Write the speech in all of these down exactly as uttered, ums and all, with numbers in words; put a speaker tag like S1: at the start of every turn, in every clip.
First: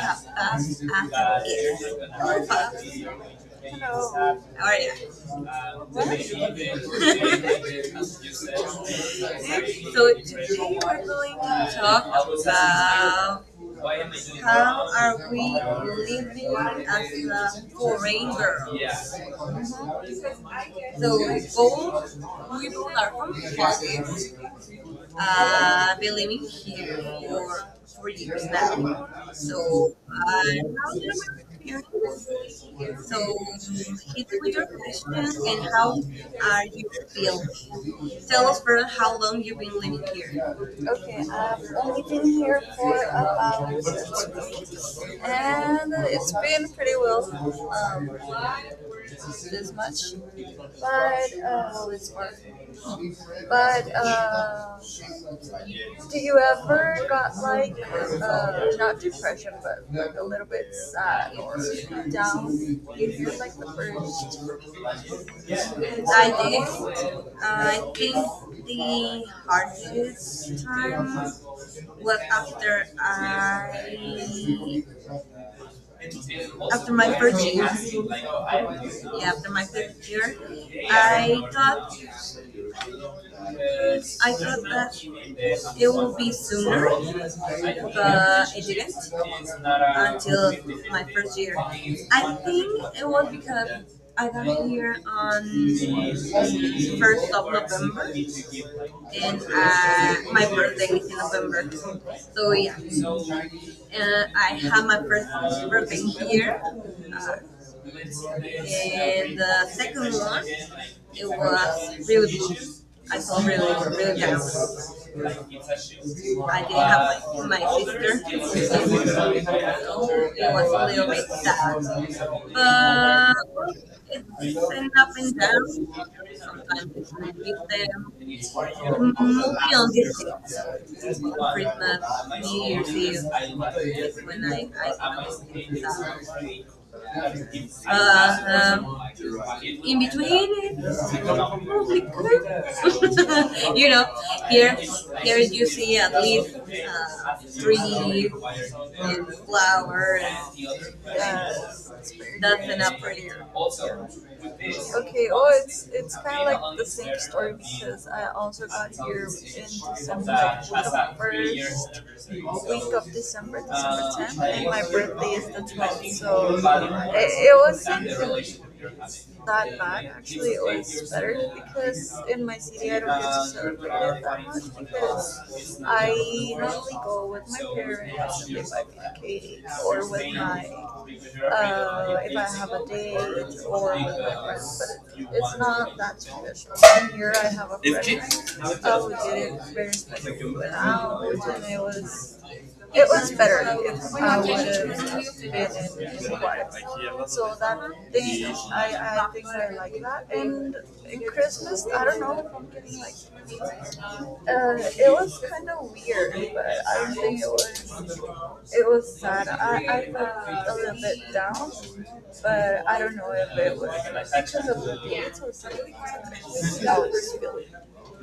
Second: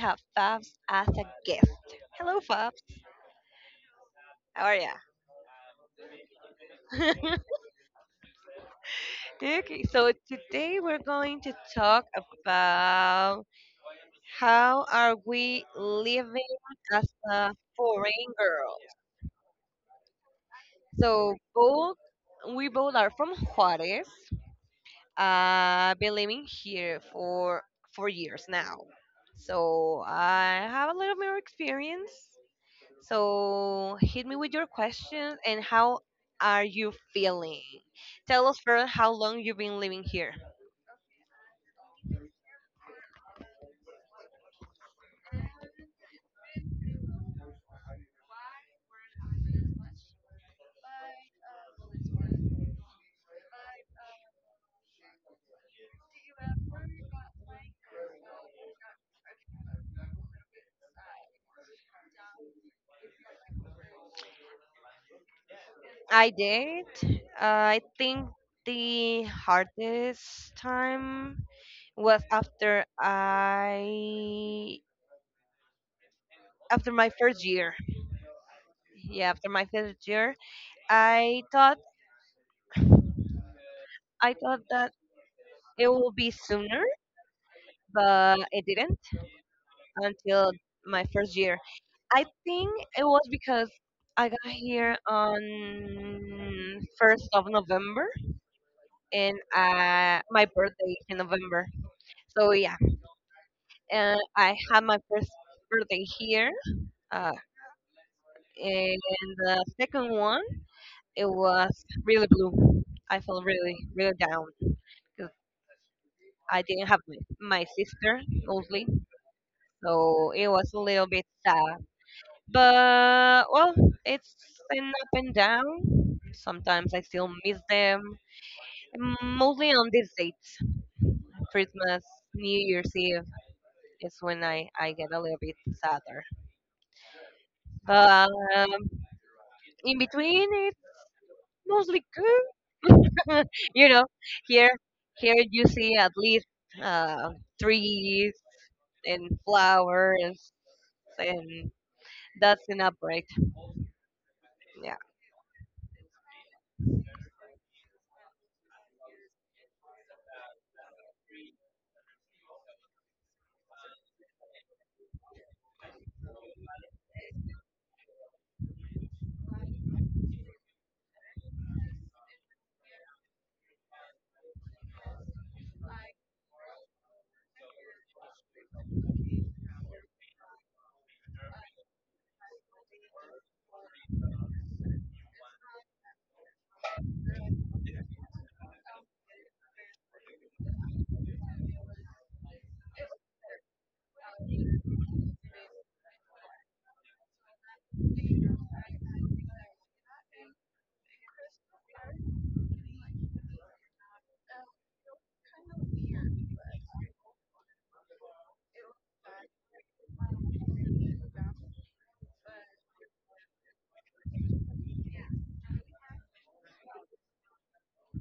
S1: have
S2: us
S1: Fabs as a
S2: after
S1: guest. Hello,
S2: is
S1: Fabs.
S2: hello.
S1: How are ya?
S2: What? Today we're going
S1: okay, so today we're going to
S2: to
S1: talk
S2: talk about
S1: about how
S2: how
S1: are
S2: are we
S1: we living
S2: living
S1: as
S2: as
S1: a foreign girl.
S2: yeah,
S1: So both we both are from Juarez. Uh, been living here for four
S2: leaders
S1: years now.
S2: now.
S1: So I have a little more experience.
S2: So,
S1: So
S2: if
S1: hit me
S2: we
S1: with
S2: do
S1: your question and
S2: questions,
S1: how are you feeling?
S2: um,
S1: Tell us first how long you've been living
S2: okay,
S1: here.
S2: I've only been here for about two, and it's been pretty well um as much. But uh but uh do you ever got like uh not depression but like a little bit sad or down if you're like the first
S1: I did. Uh,
S2: I
S1: I
S2: think
S1: think the hardest time was after I after my first year.
S2: this
S1: Yeah,
S2: time
S1: after my first year,
S2: I
S1: I thought
S2: it was
S1: I thought that
S2: sooner,
S1: it
S2: but
S1: will be sooner, but it didn't.
S2: and
S1: Until my
S2: my
S1: first
S2: year.
S1: year. I
S2: I
S1: think
S2: think
S1: it
S2: it
S1: was
S2: was
S1: because
S2: because
S1: I
S2: I
S1: got
S2: got
S1: here
S2: here on
S1: on
S2: the first
S1: first of November,
S2: day
S1: and uh, my birthday
S2: and
S1: is in
S2: uh,
S1: November. So yeah, uh, I had my first birthday here, uh, and the second one it was really blue. I felt really
S2: really,
S1: really
S2: really
S1: down because I
S2: I didn't
S1: didn't have my,
S2: have my,
S1: my sister
S2: my
S1: mostly,
S2: sister.
S1: so it was a little bit
S2: I
S1: sad.
S2: was little,
S1: But well, it's an
S2: I'm
S1: up
S2: not
S1: and down. Sometimes I still miss them. Mostly on these dates, Christmas, New Year's Eve is when I I get a little bit sadder. But um, in between, it's mostly good. you know, here here you see at least uh, trees
S2: feeling
S1: and flowers,
S2: very
S1: and that's
S2: good.
S1: an upgrade. Yeah.
S2: Okay, oh, it's it's kind of like the same story because I also got here in December, the first week so, of December, December tenth, and my birthday is the twelfth, so it, it wasn't think it's not bad actually. It was better because in my city I don't get to celebrate it that much because I normally go with my parents if I'm in Katy or with my uh, if I have a date or with my friends, but it's not that traditional. And here I have a friend. Oh, we did it very special. Without, and it was it was better if I would have been in, in Juarez. So that thing, I, I think I like that. And in Christmas, I don't know, uh, it was kind of weird, but I don't think it was. It was sad. I, I felt a little bit down, but I don't know if it was like because of the things. So,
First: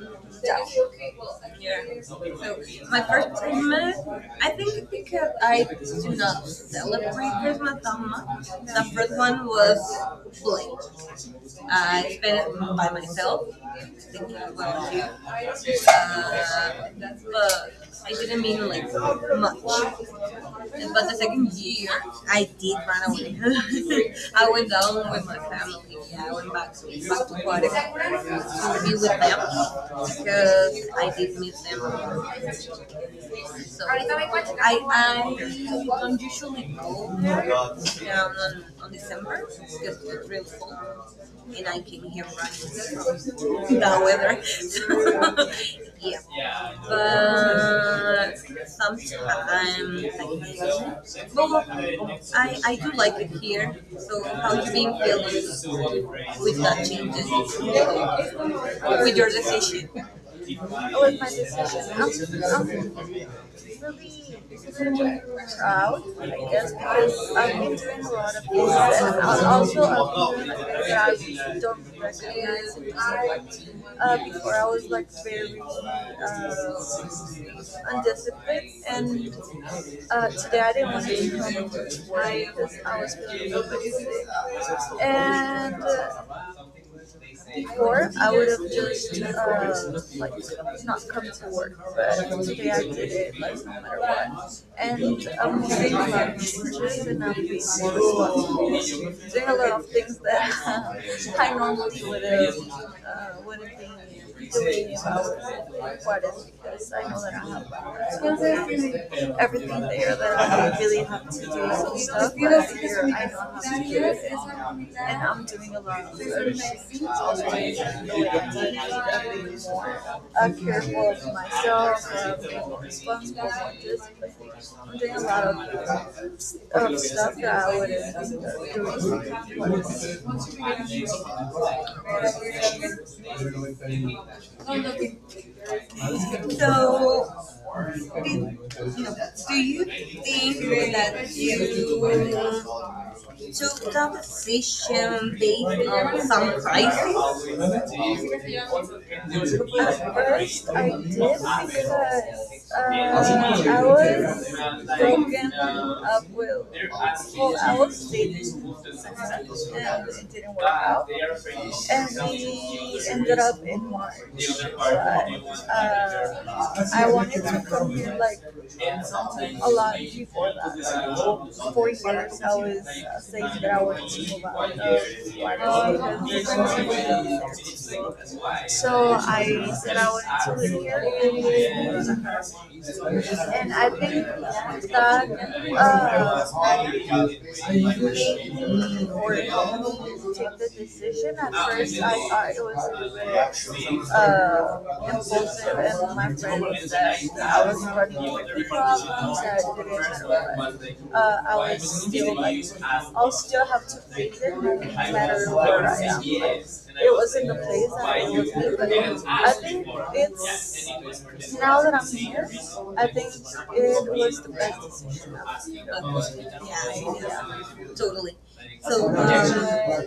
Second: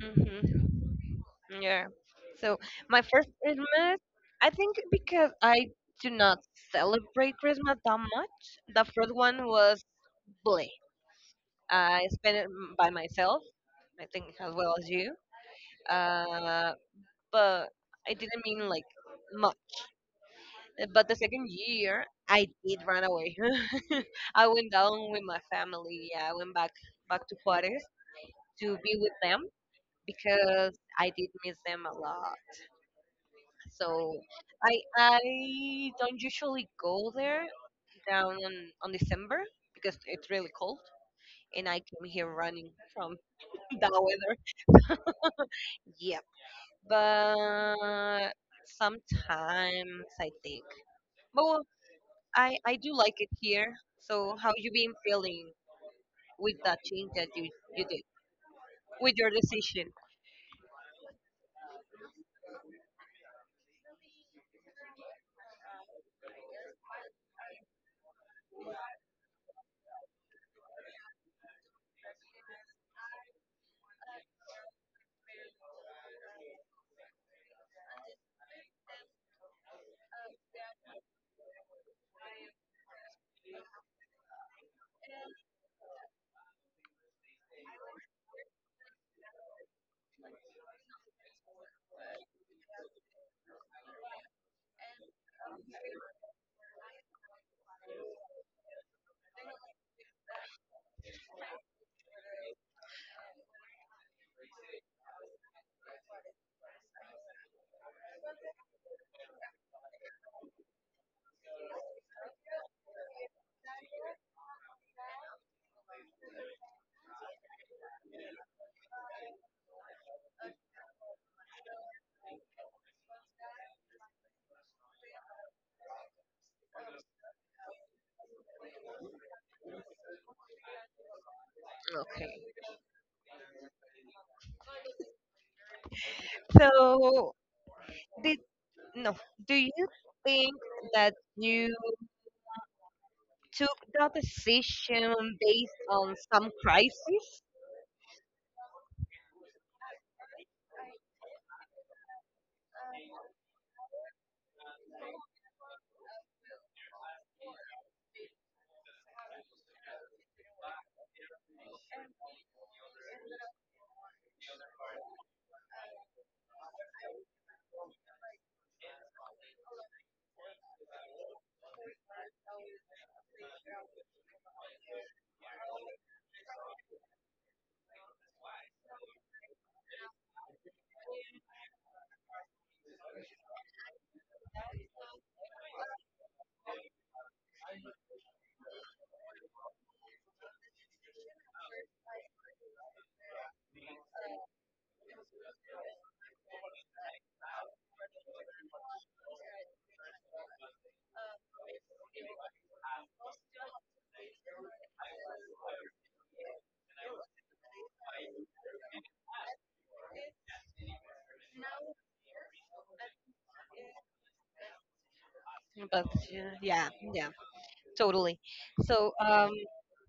S1: hmm Yeah. So my first Christmas, I think because I do not celebrate Christmas that much,
S2: I
S1: the
S2: think
S1: first one
S2: that
S1: was
S2: was
S1: Bully.
S2: uh,
S1: I spent
S2: spend
S1: it
S2: it
S1: m-
S2: by
S1: by myself,
S2: myself.
S1: I think as well as you. Uh,
S2: Uh, I
S1: but I didn't
S2: didn't
S1: mean
S2: mean like
S1: like much.
S2: much,
S1: Uh,
S2: but
S1: But the
S2: the
S1: second
S2: second year
S1: year, I did
S2: did my
S1: run away. I went down
S2: along
S1: with
S2: with my
S1: my family. Yeah, I went back
S2: back water to
S1: back to
S2: be
S1: Juarez
S2: with
S1: to be with
S2: them
S1: them because
S2: because
S1: I
S2: I
S1: did
S2: did
S1: miss
S2: miss
S1: them a
S2: them.
S1: lot.
S2: So
S1: So I
S2: I
S1: I don't usually go there down on, on
S2: um,
S1: December because it's really cold and I came here running from that
S2: the
S1: weather.
S2: weather. Yeah.
S1: Yep.
S2: Yeah,
S1: But
S2: but sometimes
S1: sometimes I
S2: I,
S1: think. But
S2: well,
S1: well, I,
S2: I
S1: I
S2: I do
S1: do like
S2: like
S1: it
S2: it
S1: here.
S2: here. So
S1: So how
S2: how
S1: you
S2: you
S1: been
S2: been
S1: feeling
S2: feeling
S1: with
S2: with
S1: that
S2: that
S1: change that
S2: changes?
S1: you, you did with
S2: With
S1: your
S2: your decision.
S1: decision?
S2: Oh, with my decision. I'm, I'm really proud, I guess, because I've been doing a lot of things. And I'll also, I've been doing things that I don't recognize and dislike. Uh, before I was like very uh, undisciplined, and uh, today I didn't want to come. I because I was feeling a little bit sick. And uh, before I would have just uh, like not come to work, but today I did it like no matter what. And I'm doing lunch, just and I'm being responsible, doing a lot of things that I normally would have uh, wouldn't be doing if I was at the because I know that I have everything there that I really have to do some stuff. But I year I know how to do it, and I'm doing a lot of research. I'm careful of myself, I'm responsible for this, but I'm doing a lot of, of stuff that I wouldn't be doing.
S1: Okay.
S2: So,
S1: So
S2: you know,
S1: did
S2: thing
S1: no. Do you think that
S2: that
S1: you
S2: you
S1: took the decision
S2: them
S1: based
S2: dating
S1: on some
S2: some crisis?
S1: crisis?
S2: At first, I did because uh, I was broken up with. Well, I was dating and it didn't work out. And we ended up in March. But, uh, I wanted to come here like a lot before that. that. Four years, I was uh, saying that I wanted to move out of so I said I wanted to live here and And I think that, uh, made me or helped me take the decision. At first, I thought it was uh, impulsive, and my friend said I was running with the problems that I didn't uh, I was still like, I'll still have to face it no matter where I am. Like, it was in the place that I was in, but I think it's now that I'm here, I think it was the best decision I've
S1: But uh,
S2: ever
S1: yeah,
S2: made.
S1: yeah,
S2: Yeah.
S1: totally.
S2: So,
S1: So
S2: um,
S1: um,
S2: I,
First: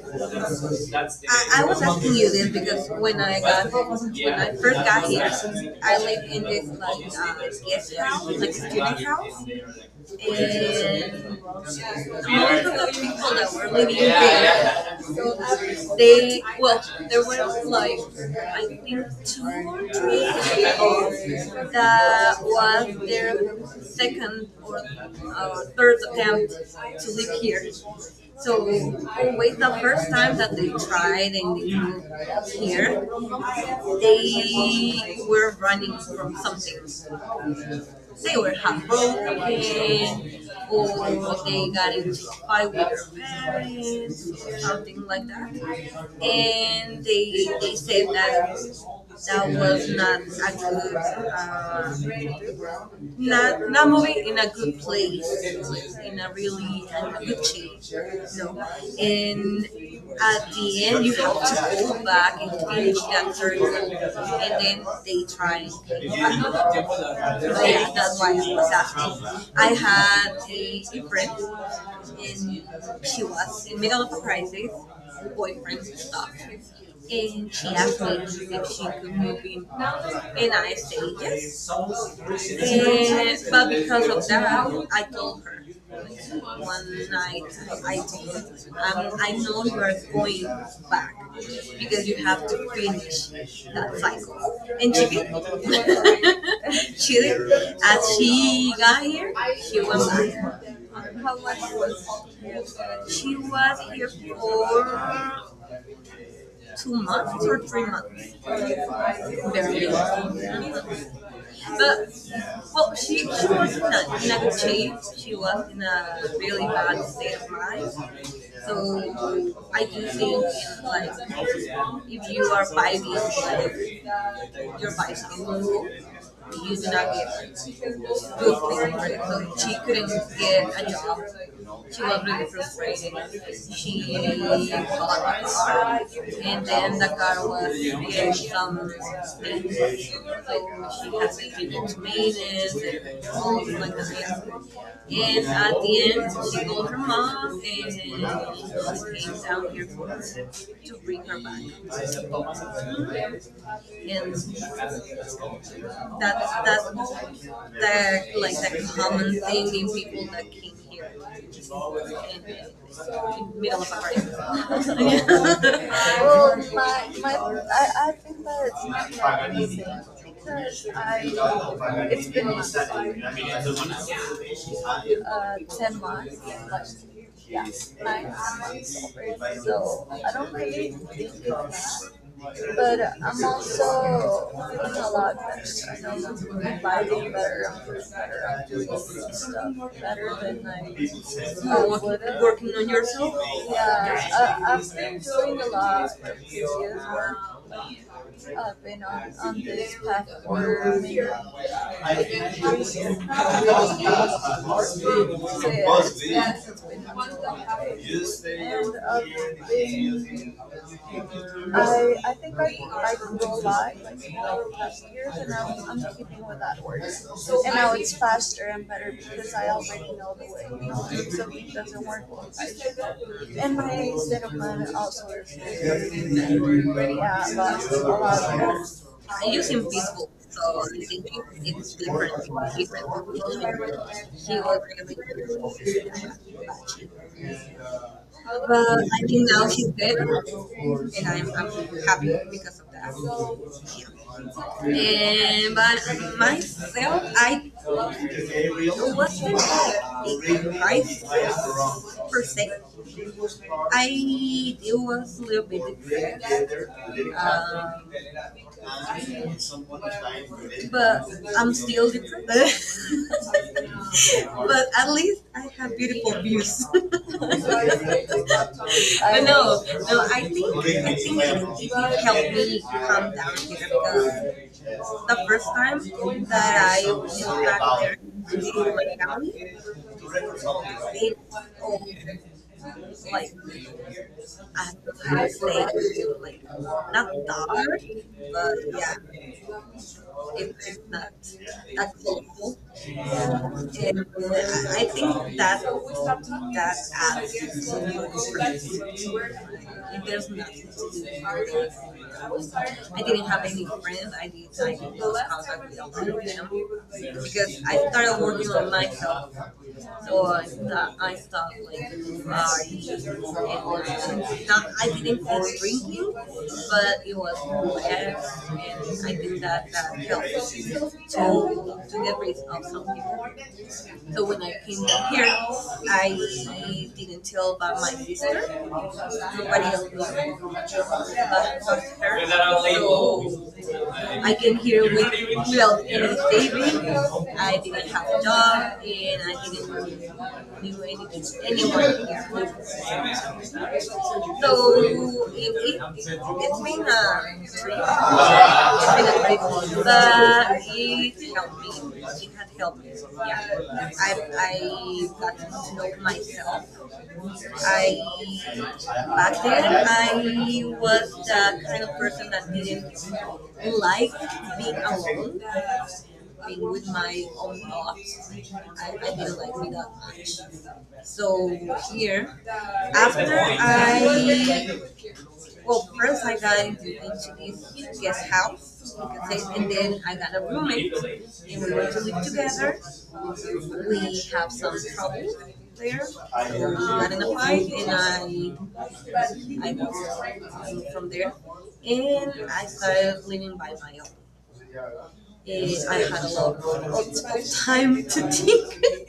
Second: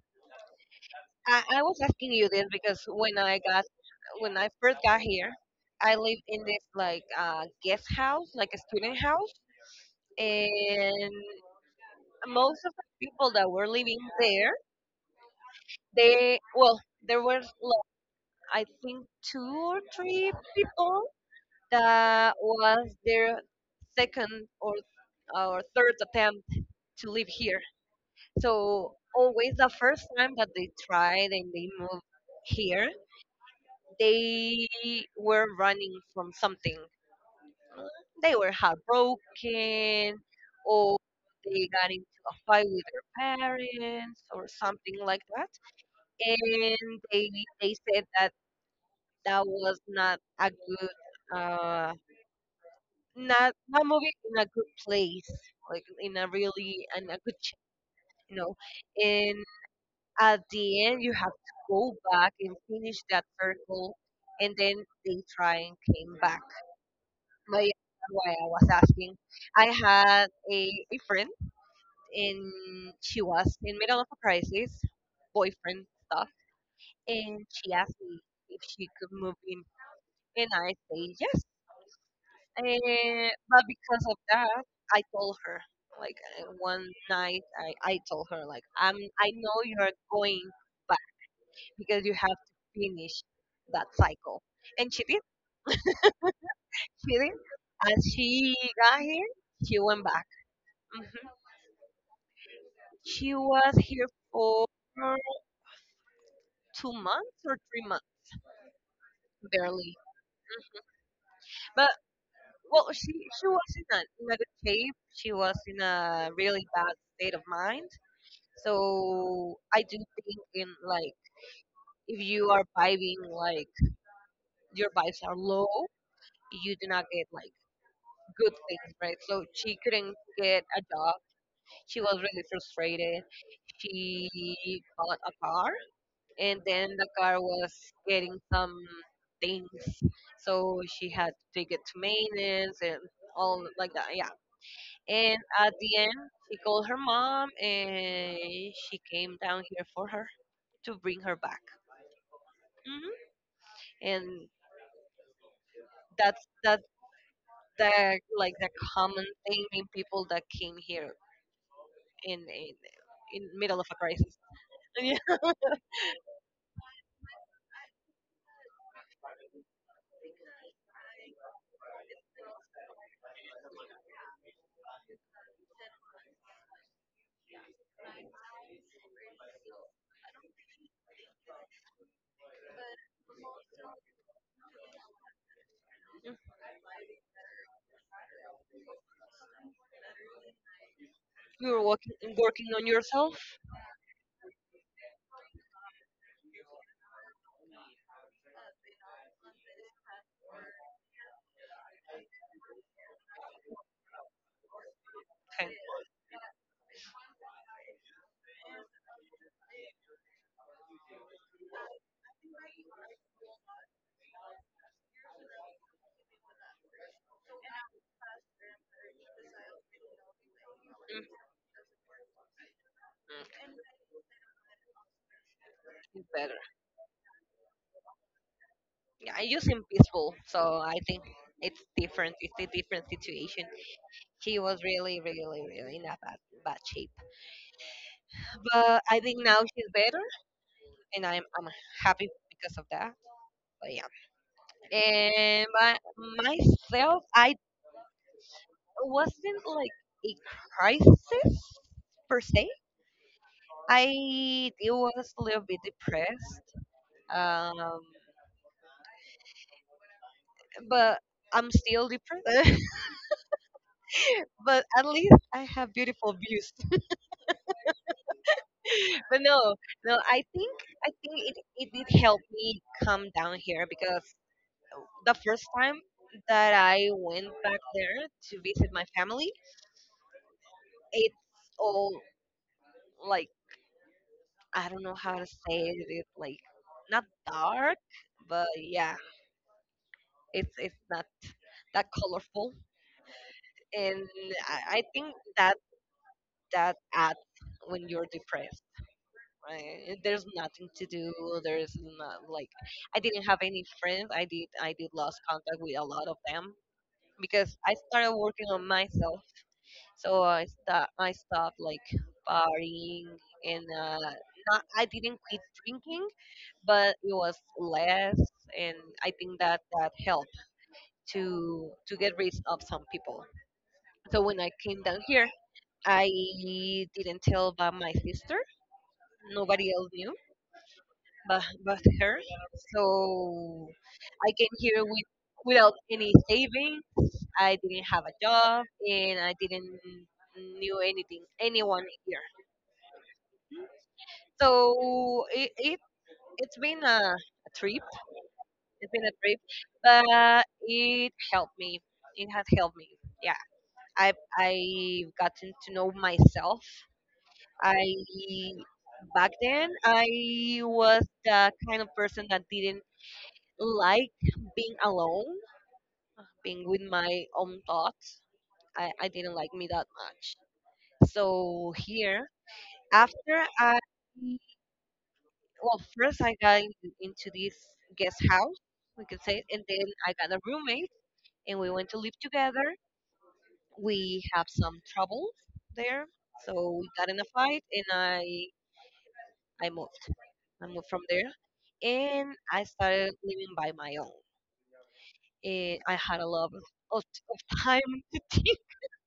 S1: I, I
S2: I
S1: was
S2: was
S1: asking
S2: asking
S1: you
S2: you
S1: this
S2: this
S1: because
S2: because
S1: when I got
S2: I wasn't sure
S1: when I
S2: that
S1: first got
S2: I
S1: here,
S2: here.
S1: I
S2: I was
S1: lived in this like uh, guest house, like a student
S2: at your
S1: house,
S2: house.
S1: and
S2: Most of
S1: most of the
S2: the
S1: people that
S2: people
S1: were
S2: are living
S1: living there,
S2: there. So uh, they,
S1: they well,
S2: there
S1: there was
S2: was
S1: like,
S2: like,
S1: I
S2: I
S1: think,
S2: think,
S1: two or
S2: two
S1: three people.
S2: trees that
S1: That was their
S2: second,
S1: second or
S2: uh,
S1: or
S2: third
S1: third attempt
S2: attempt
S1: to
S2: to
S1: live
S2: live here.
S1: here. So always the first
S2: First
S1: time
S2: time
S1: that
S2: that they
S1: they
S2: tried
S1: tried and
S2: and
S1: they
S2: they
S1: moved
S2: moved
S1: here,
S2: here,
S1: they
S2: they
S1: were
S2: were running
S1: running from
S2: from
S1: something. They were
S2: or
S1: heartbroken or
S2: what
S1: they
S2: they
S1: got
S2: got
S1: into
S2: into
S1: a fight with their parents or something like that. And they
S2: they
S1: they
S2: they said
S1: said that
S2: that
S1: that
S2: that
S1: was
S2: was not
S1: not
S2: a
S1: a
S2: good,
S1: good, uh,
S2: uh,
S1: not
S2: not
S1: not
S2: not
S1: moving
S2: moving in
S1: in a
S2: a
S1: good
S2: good way,
S1: place, like in a really and a
S2: a
S1: good
S2: good
S1: ch-
S2: shape.
S1: you know.
S2: No,
S1: And
S2: and at
S1: at
S2: the
S1: the end,
S2: end
S1: you
S2: you
S1: have
S2: have
S1: to
S2: to
S1: go
S2: go
S1: back
S2: back and
S1: and
S2: finish
S1: finish that
S2: that circle,
S1: circle,
S2: and
S1: and
S2: then
S1: then they
S2: they
S1: try and came back.
S2: yeah,
S1: But yeah, that's
S2: that's
S1: why I was
S2: why.
S1: asking. I had a, a friend, and
S2: And
S1: she
S2: she
S1: was in middle of a crisis, boyfriend stuff,
S2: stuff.
S1: and
S2: And she
S1: she asked
S2: asked me
S1: me if
S2: if she
S1: she could
S2: could
S1: move
S2: move
S1: in,
S2: in and
S1: and I
S2: United
S1: said yes.
S2: States.
S1: And,
S2: And,
S1: but
S2: but
S1: because
S2: because
S1: of
S2: of
S1: that,
S2: that, I
S1: I told
S2: told her
S1: her, like uh, one
S2: one night,
S1: night, I,
S2: I
S1: I told
S2: told
S1: her,
S2: her,
S1: like, I'm,
S2: um,
S1: I
S2: I
S1: know
S2: know you
S1: you're
S2: are
S1: going
S2: going
S1: back
S2: back.
S1: because you
S2: You
S1: have
S2: have to
S1: to finish
S2: finish
S1: that
S2: that."
S1: cycle. And
S2: And
S1: she
S2: she
S1: did,
S2: did. She
S1: she did.
S2: did.
S1: As
S2: As
S1: she
S2: she
S1: got
S2: got
S1: here,
S2: here,
S1: she went back. hmm
S2: how much was
S1: She
S2: it?
S1: was here for
S2: four
S1: two
S2: two months
S1: months or
S2: or
S1: three
S2: three
S1: months,
S2: months. Barely.
S1: barely. But well,
S2: Well,
S1: she
S2: she, she was
S1: she
S2: in
S1: was in a
S2: a,
S1: in
S2: in
S1: a
S2: a
S1: good
S2: good
S1: shape.
S2: shape.
S1: She
S2: She
S1: was
S2: was
S1: in
S2: in a
S1: a really
S2: really
S1: bad
S2: bad
S1: state
S2: state
S1: of
S2: of
S1: mind.
S2: mind.
S1: So
S2: So
S1: I
S2: I
S1: do
S2: do
S1: think
S2: think
S1: in
S2: like
S1: like if
S2: if you
S1: you are
S2: are five
S1: vibing like
S2: years like
S1: your
S2: you
S1: vibes are low, you do
S2: do
S1: not
S2: not
S1: get
S2: get
S1: like
S2: good things, right?
S1: good things, right? So
S2: So she
S1: she
S2: couldn't
S1: couldn't get
S2: get.
S1: a job. She
S2: She
S1: was
S2: was
S1: really
S2: really
S1: frustrated.
S2: she was
S1: She bought a car, and
S2: and
S1: then
S2: then the
S1: the car
S2: car
S1: was
S2: was in
S1: getting some
S2: some and
S1: things, so she had to take it to maintenance and all like that. Yeah,
S2: like
S1: and
S2: at
S1: at the
S2: the
S1: end,
S2: end,
S1: she
S2: she
S1: called
S2: goes
S1: her mom,
S2: and came
S1: and she came down
S2: down
S1: here
S2: here
S1: for her
S2: and
S1: to bring her back. hmm And that's
S2: that
S1: that.
S2: that's
S1: The like the
S2: the
S1: common
S2: common
S1: thing in
S2: thing
S1: people
S2: in
S1: that came here in
S2: people.
S1: in in middle of a crisis.
S2: Well, my, my, I, I think that it's not that easy because I, it's been months, uh, ten months, like, yeah, nine months. So I don't really think it's that. But I'm also feeling a lot better. I know I'm vibing better, I'm feeling better, I'm doing stuff better than I
S1: Yeah. You were
S2: uh,
S1: working
S2: would have.
S1: working on yourself.
S2: Yeah, uh, I've been doing a lot of previous work. I've been on, on this path for maybe six, yeah,
S1: Okay.
S2: it's been one and a long and I've been, I, I think I, I go live like over the past years and I'm, I'm keeping with that work. And now it's faster and better because I already know the way. You know,
S1: Mhm.
S2: if something doesn't work, well, I and my state of mind also is yeah,
S1: Better.
S2: but a lot
S1: Yeah, I use
S2: of
S1: him
S2: Him be-
S1: peaceful, so I think
S2: he was,
S1: it's different. It's a different situation. She was really, really, really in a bad, bad shape.
S2: but
S1: But I
S2: I
S1: think
S2: think
S1: now
S2: now he's
S1: she's
S2: dead,
S1: better,
S2: and
S1: and I'm
S2: I'm,
S1: I'm
S2: I'm
S1: happy
S2: happy
S1: because
S2: because
S1: of that.
S2: so
S1: But yeah. And
S2: and
S1: my,
S2: but myself,
S1: myself I
S2: I wasn't a
S1: wasn't like a crisis
S2: per
S1: per
S2: se.
S1: se. I
S2: I
S1: did
S2: it
S1: was
S2: was a
S1: a little
S2: little
S1: bit
S2: bit
S1: depressed, um
S2: depressed,
S1: but
S2: but
S1: I'm
S2: I'm
S1: still
S2: still
S1: depressed, but
S2: but
S1: at least I have beautiful views.
S2: abused.
S1: But no
S2: No,
S1: no I
S2: I
S1: think
S2: think
S1: i
S2: I
S1: think
S2: think
S1: it,
S2: it
S1: it
S2: it
S1: did help me
S2: helped me
S1: come down here
S2: because
S1: because the
S2: the
S1: first
S2: first time
S1: time that I went back
S2: about it.
S1: there to
S2: It's
S1: visit my family, it's all like, I
S2: like
S1: don't know how to say it,
S2: they
S1: it like,
S2: like
S1: not
S2: not dog,
S1: dark, but
S2: but yeah,
S1: yeah,
S2: it,
S1: it's it's not that colorful,
S2: it,
S1: and I,
S2: I
S1: I think
S2: think
S1: that
S2: that
S1: that adds when you're depressed. Right? There's nothing to do. There's not like,
S2: that
S1: I
S2: I
S1: didn't
S2: didn't
S1: have
S2: have
S1: any
S2: any
S1: friends.
S2: friends.
S1: I
S2: I did
S1: did
S2: I
S1: I did
S2: did lose
S1: lost contact
S2: contact
S1: with
S2: with a
S1: a
S2: of
S1: lot of them
S2: them
S1: because
S2: because
S1: I
S2: I
S1: started
S2: started working
S1: working on
S2: online.
S1: myself. So I st- I stopped like
S2: So
S1: partying and uh,
S2: uh,
S1: not
S2: not
S1: I didn't
S2: didn't
S1: quit
S2: quit
S1: drinking
S2: drinking,
S1: but it was
S2: but and
S1: less and I
S2: I
S1: think
S2: think
S1: that
S2: that.
S1: that helped to
S2: So, to
S1: to get rid
S2: deliveries
S1: of
S2: of
S1: some
S2: some
S1: people.
S2: people.
S1: So
S2: So
S1: when
S2: when
S1: I came down here
S2: here,
S1: I didn't tell about my sister, nobody else knew
S2: you're
S1: but, but her.
S2: not out so
S1: So I
S2: I
S1: came
S2: can hear
S1: here with
S2: with
S1: without
S2: milk in a
S1: any savings,
S2: baby.
S1: I
S2: I
S1: didn't have
S2: have
S1: a
S2: a dog.
S1: job and I didn't knew anything anyone
S2: Anyone
S1: here.
S2: here. So if
S1: So
S2: it,
S1: it, it
S2: it,
S1: it's
S2: it's me.
S1: been a, a trip.
S2: But
S1: It's been a brief, but it helped me. It has
S2: yeah,
S1: helped me. Yeah, I've
S2: I
S1: I've gotten to know myself. I
S2: I
S1: Back
S2: back then
S1: then I
S2: I
S1: was
S2: was
S1: the
S2: the kind
S1: kind of
S2: of
S1: person
S2: person
S1: that
S2: that
S1: didn't
S2: didn't like
S1: like
S2: being
S1: being
S2: alone.
S1: alone, being with my own thoughts. I, I didn't like me that much. So here,
S2: After
S1: after I,
S2: I
S1: well, first I got in, into this guest
S2: get
S1: house, we could say, and
S2: and
S1: then
S2: then
S1: I got a roommate,
S2: roommates
S1: and
S2: and
S1: we
S2: we
S1: went
S2: went
S1: to
S2: to
S1: live
S2: live together.
S1: together.
S2: We
S1: We have some trouble there. So we got
S2: got
S1: in
S2: in
S1: a
S2: a
S1: fight,
S2: fight
S1: and
S2: and
S1: I
S2: I I
S1: I moved. I
S2: was
S1: moved from there, and I
S2: I
S1: started living by my own. And I had a lot of,
S2: uh,
S1: of of time
S2: time to
S1: to think,
S2: think.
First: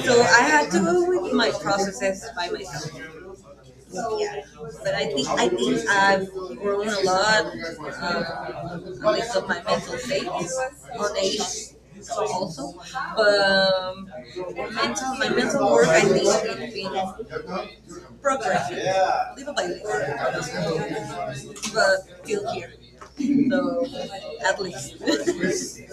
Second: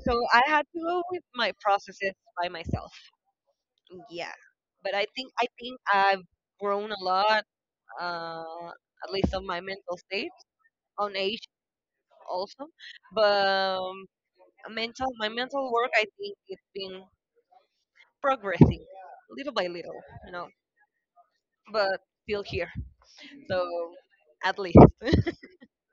S1: so
S2: So I
S1: I had
S2: had to
S1: to go
S2: go
S1: with
S2: with my
S1: my processes by myself. Yeah,
S2: yeah.
S1: but
S2: But I
S1: I
S2: think
S1: think I
S2: I
S1: think
S2: think
S1: I've
S2: I've grown
S1: grown
S2: a
S1: a lot,
S2: lot
S1: uh,
S2: um,
S1: at least
S2: because
S1: on
S2: of
S1: my
S2: my
S1: mental
S2: mental
S1: state,
S2: faith.
S1: on age also.
S2: So, but
S1: But um, mental,
S2: mental,
S1: my
S2: my mental
S1: mental
S2: work,
S1: work,
S2: I
S1: I
S2: think
S1: think it's
S2: it's
S1: been
S2: been.
S1: progressing
S2: Yeah.
S1: little by little, you know, but
S2: But,
S1: still here.
S2: so,
S1: So at least.
S2: I feel that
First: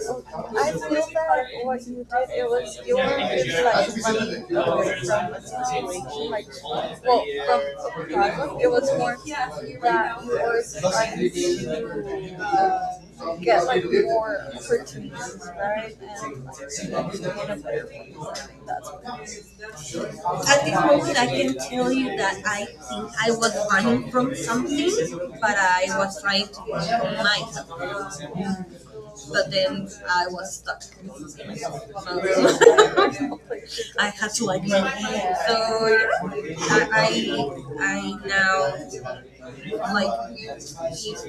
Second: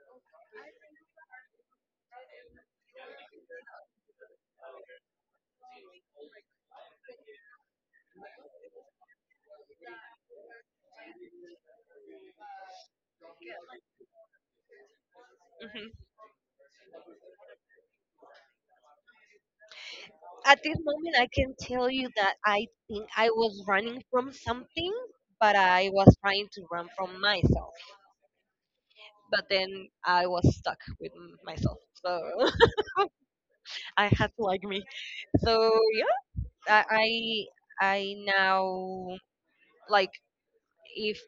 S2: what you did, it was, you were like running away from a situation, like, well, from a problem, it was more that you were trying to, uh, get like more opportunities, right?
S1: Mhm.
S2: And like, in a better place, I think that's what it is.
S1: At
S2: At
S1: this
S2: this
S1: moment,
S2: moment,
S1: I
S2: I
S1: can tell
S2: tell
S1: you
S2: you
S1: that
S2: that
S1: I think I
S2: I was
S1: was running
S2: running from
S1: from
S2: something,
S1: something, but
S2: but
S1: I was trying to run from
S2: myself.
S1: myself. But
S2: Then,
S1: then I was stuck with m- myself, so I had to
S2: I
S1: like me.
S2: I
S1: So yeah, I I, I now
S2: like
S1: like if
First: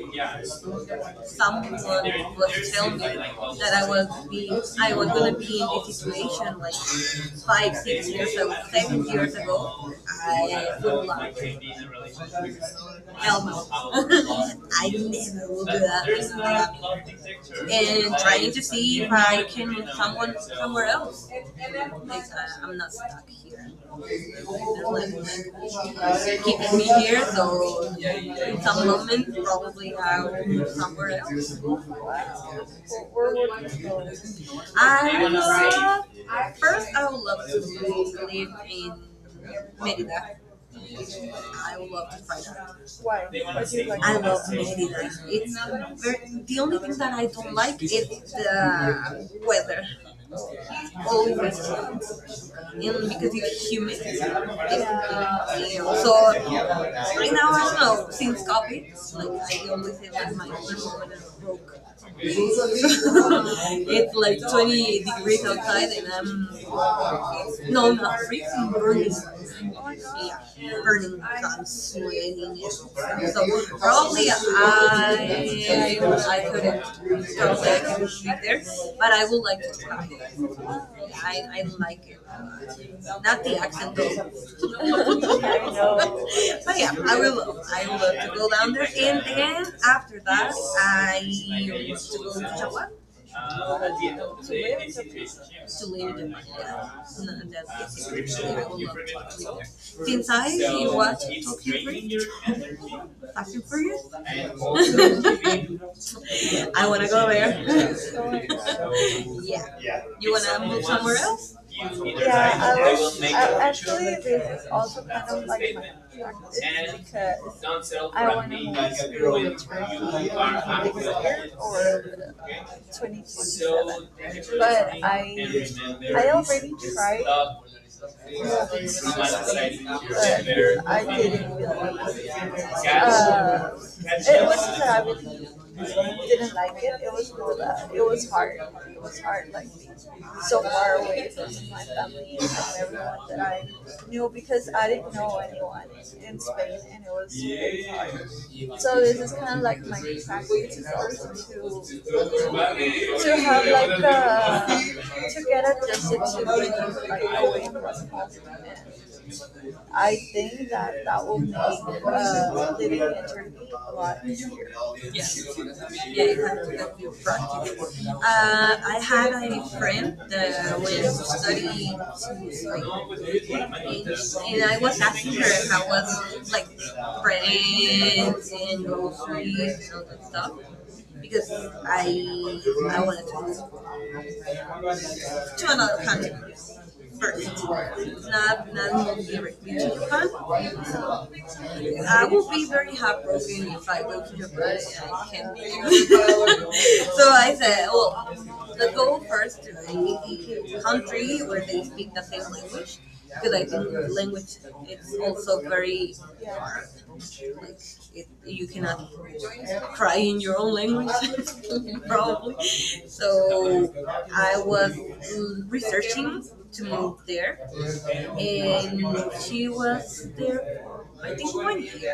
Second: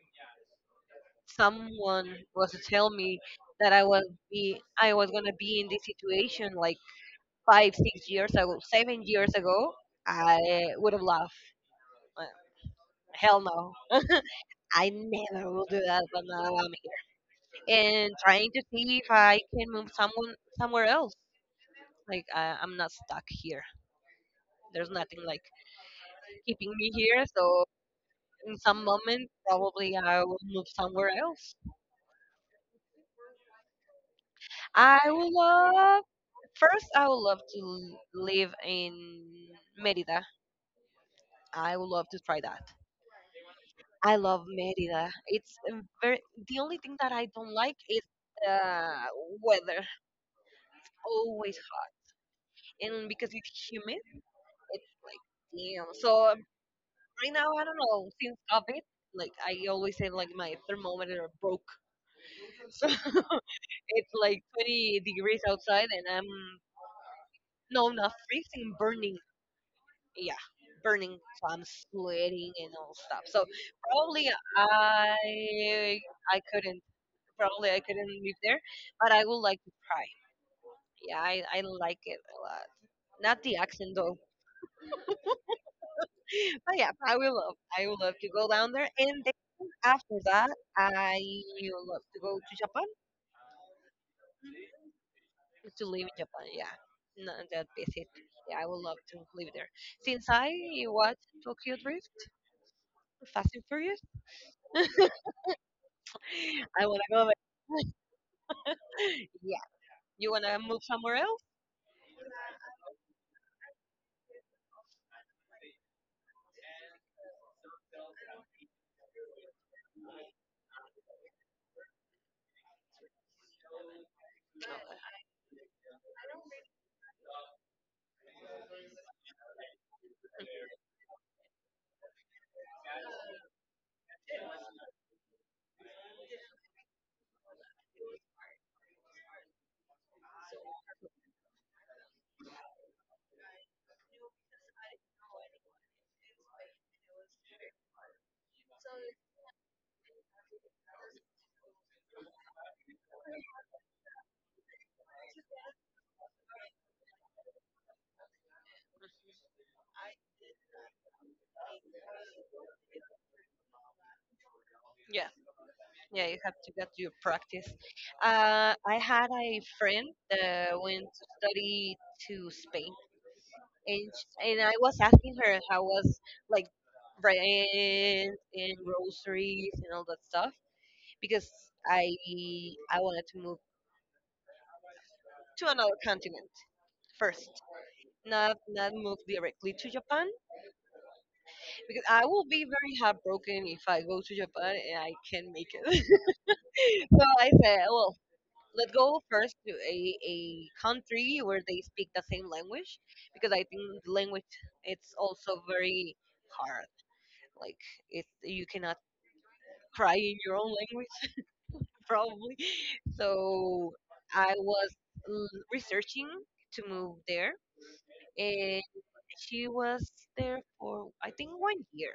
S1: someone
S2: someone
S1: was to
S2: was
S1: tell
S2: telling me
S1: me that I
S2: that
S1: was be I
S2: I was
S1: was gonna
S2: gonna
S1: be
S2: be
S1: in
S2: in
S1: this situation, like
S2: this
S1: five,
S2: five,
S1: six
S2: six
S1: years
S2: years
S1: ago,
S2: seven
S1: seven years ago,
S2: ago,
S1: I
S2: I
S1: would have
S2: would
S1: laughed.
S2: love
S1: Uh, Hell
S2: hell no.
S1: no.
S2: I
S1: I never
S2: never will
S1: will
S2: do
S1: do that, but now
S2: that.
S1: I'm here.
S2: And
S1: And
S2: trying
S1: trying
S2: to
S1: to see
S2: see
S1: if
S2: if
S1: I
S2: I can
S1: can
S2: one
S1: move someone
S2: come
S1: somewhere else. Like, I, I'm not stuck here. There's
S2: like,
S1: nothing like
S2: like
S1: keeping
S2: keeping me
S1: me here.
S2: here
S1: So, in
S2: in
S1: some
S2: some moment.
S1: moment, probably I will move
S2: Why?
S1: somewhere else. I would love, first, I would love to live in Merida. I would love to try that.
S2: Why do you like
S1: I
S2: I-
S1: love Merida.
S2: it's
S1: It's um, very,
S2: ver- the
S1: the
S2: only
S1: only
S2: thing
S1: thing
S2: that
S1: that
S2: I
S1: I
S2: don't
S1: don't like
S2: like
S1: is
S2: is
S1: the
S2: the weather.
S1: weather. Always hot.
S2: Always, and
S1: And
S2: because
S1: because it's
S2: it's humid.
S1: humid,
S2: It's,
S1: like,
S2: you
S1: damn.
S2: know,
S1: So um,
S2: so right
S1: right now,
S2: now
S1: I
S2: I
S1: don't
S2: don't know.
S1: know, since
S2: Since
S1: COVID,
S2: COVID, like,
S1: like, I
S2: I-
S1: always say, like,
S2: have my-
S1: my thermometer broke. So it's
S2: it's like
S1: like twenty
S2: twenty,
S1: degrees outside, and I'm,
S2: Um,
S1: no,
S2: no,
S1: not
S2: not free from
S1: freezing,
S2: burning.
S1: burning. Yeah,
S2: Yeah,
S1: burning.
S2: burning
S1: So I'm
S2: thoughts.
S1: sweating and
S2: So
S1: all stuff. So probably
S2: probably I, I
S1: I
S2: couldn't
S1: I couldn't, probably I couldn't
S2: probably
S1: live there,
S2: there,
S1: but
S2: but
S1: I
S2: I
S1: would
S2: would
S1: like
S2: like
S1: to
S2: to
S1: try.
S2: try it.
S1: Yeah,
S2: I,
S1: I, I
S2: I
S1: like
S2: like
S1: it
S2: it.
S1: a lot. Not
S2: Not
S1: the
S2: the
S1: accent
S2: accent
S1: though,
S2: though.
S1: but
S2: But
S1: yeah,
S2: yeah,
S1: I
S2: I
S1: will
S2: will.
S1: love.
S2: Love-
S1: I
S2: I
S1: would
S2: would
S1: love
S2: love
S1: to
S2: to
S1: go
S2: go
S1: down
S2: down there
S1: there, and
S2: and then
S1: then after that, I
S2: I
S1: will love
S2: used to
S1: to
S2: go
S1: go
S2: to
S1: to Japan
S2: Japan
S1: to live in Japan. Yeah, no, that visit.
S2: since
S1: Yeah, I would love to live there. Since I
S2: I
S1: watched
S2: was
S1: Tokyo
S2: Tokyo Greek,
S1: Drift, Fast
S2: question
S1: and
S2: for you.
S1: Furious, I
S2: I
S1: wanna
S2: wanna
S1: go
S2: go
S1: there.
S2: there.
S1: Yeah,
S2: Yeah. Yeah. You
S1: you wanna
S2: wanna
S1: move
S2: move
S1: somewhere
S2: somewhere
S1: else?
S2: else? Yeah, I wish, I was- actually, this is also kind of like my practice because I wanna move to you are or twenty twenty-seven. So. But I, I already tried. But I didn't feel like uh, it wasn't that I really didn't like it. It was more that it was hard. It was hard, like so far away from my family and everyone that I knew because I didn't know anyone in Spain, and it was really hard. So this is kind of like my practice is also to to have like uh, to get adjusted to being like away from home. I think that that will make uh, living in Turkey a lot easier.
S1: Yeah.
S2: Yes. Yeah,
S1: Yeah, you
S2: you
S1: have
S2: have
S1: to
S2: to
S1: get
S2: get
S1: your
S2: your
S1: practice.
S2: practice.
S1: Uh,
S2: Uh,
S1: I
S2: I
S1: had
S2: had
S1: a
S2: a
S1: friend
S2: friend
S1: that
S2: that
S1: went
S2: was
S1: to study
S2: studying,
S1: to Spain,
S2: like,
S1: and
S2: in
S1: sh- and I was asking
S2: Europe
S1: her how
S2: that
S1: was
S2: was
S1: like
S2: like
S1: rent
S2: friends
S1: and
S2: and
S1: groceries and all that stuff because I
S2: I I
S1: I
S2: wanted
S1: wanted to move
S2: to to
S1: to another
S2: another
S1: continent
S2: person,
S1: first, not
S2: not
S1: not
S2: not
S1: move
S2: directly
S1: directly to
S2: to
S1: Japan
S2: Japan.
S1: because
S2: I
S1: I will
S2: would
S1: be very
S2: have
S1: heartbroken
S2: broken.
S1: if I go
S2: But
S1: to
S2: yeah,
S1: Japan and I
S2: it
S1: can't
S2: can be.
S1: make it. so
S2: so
S1: I
S2: I
S1: said, well, let's go first to a, a
S2: the country
S1: country where they speak
S2: speak the
S1: the
S2: same
S1: same
S2: language
S1: language because
S2: because
S1: I
S2: I
S1: think the
S2: think
S1: language
S2: language
S1: it's
S2: is so
S1: also
S2: very
S1: very hard.
S2: like
S1: Like it you
S2: you
S1: cannot
S2: cannot
S1: cry
S2: cry
S1: in
S2: in
S1: your
S2: your own
S1: own
S2: language.
S1: language
S2: Probably.
S1: probably.
S2: So
S1: So I
S2: I
S1: was
S2: was
S1: l-
S2: mm,
S1: researching
S2: researching
S1: to
S2: to
S1: move
S2: move
S1: there,
S2: there,
S1: and
S2: and
S1: she
S2: she
S1: was
S2: was
S1: there
S2: there
S1: for I
S2: I
S1: think
S2: think
S1: one
S2: one year.
S1: year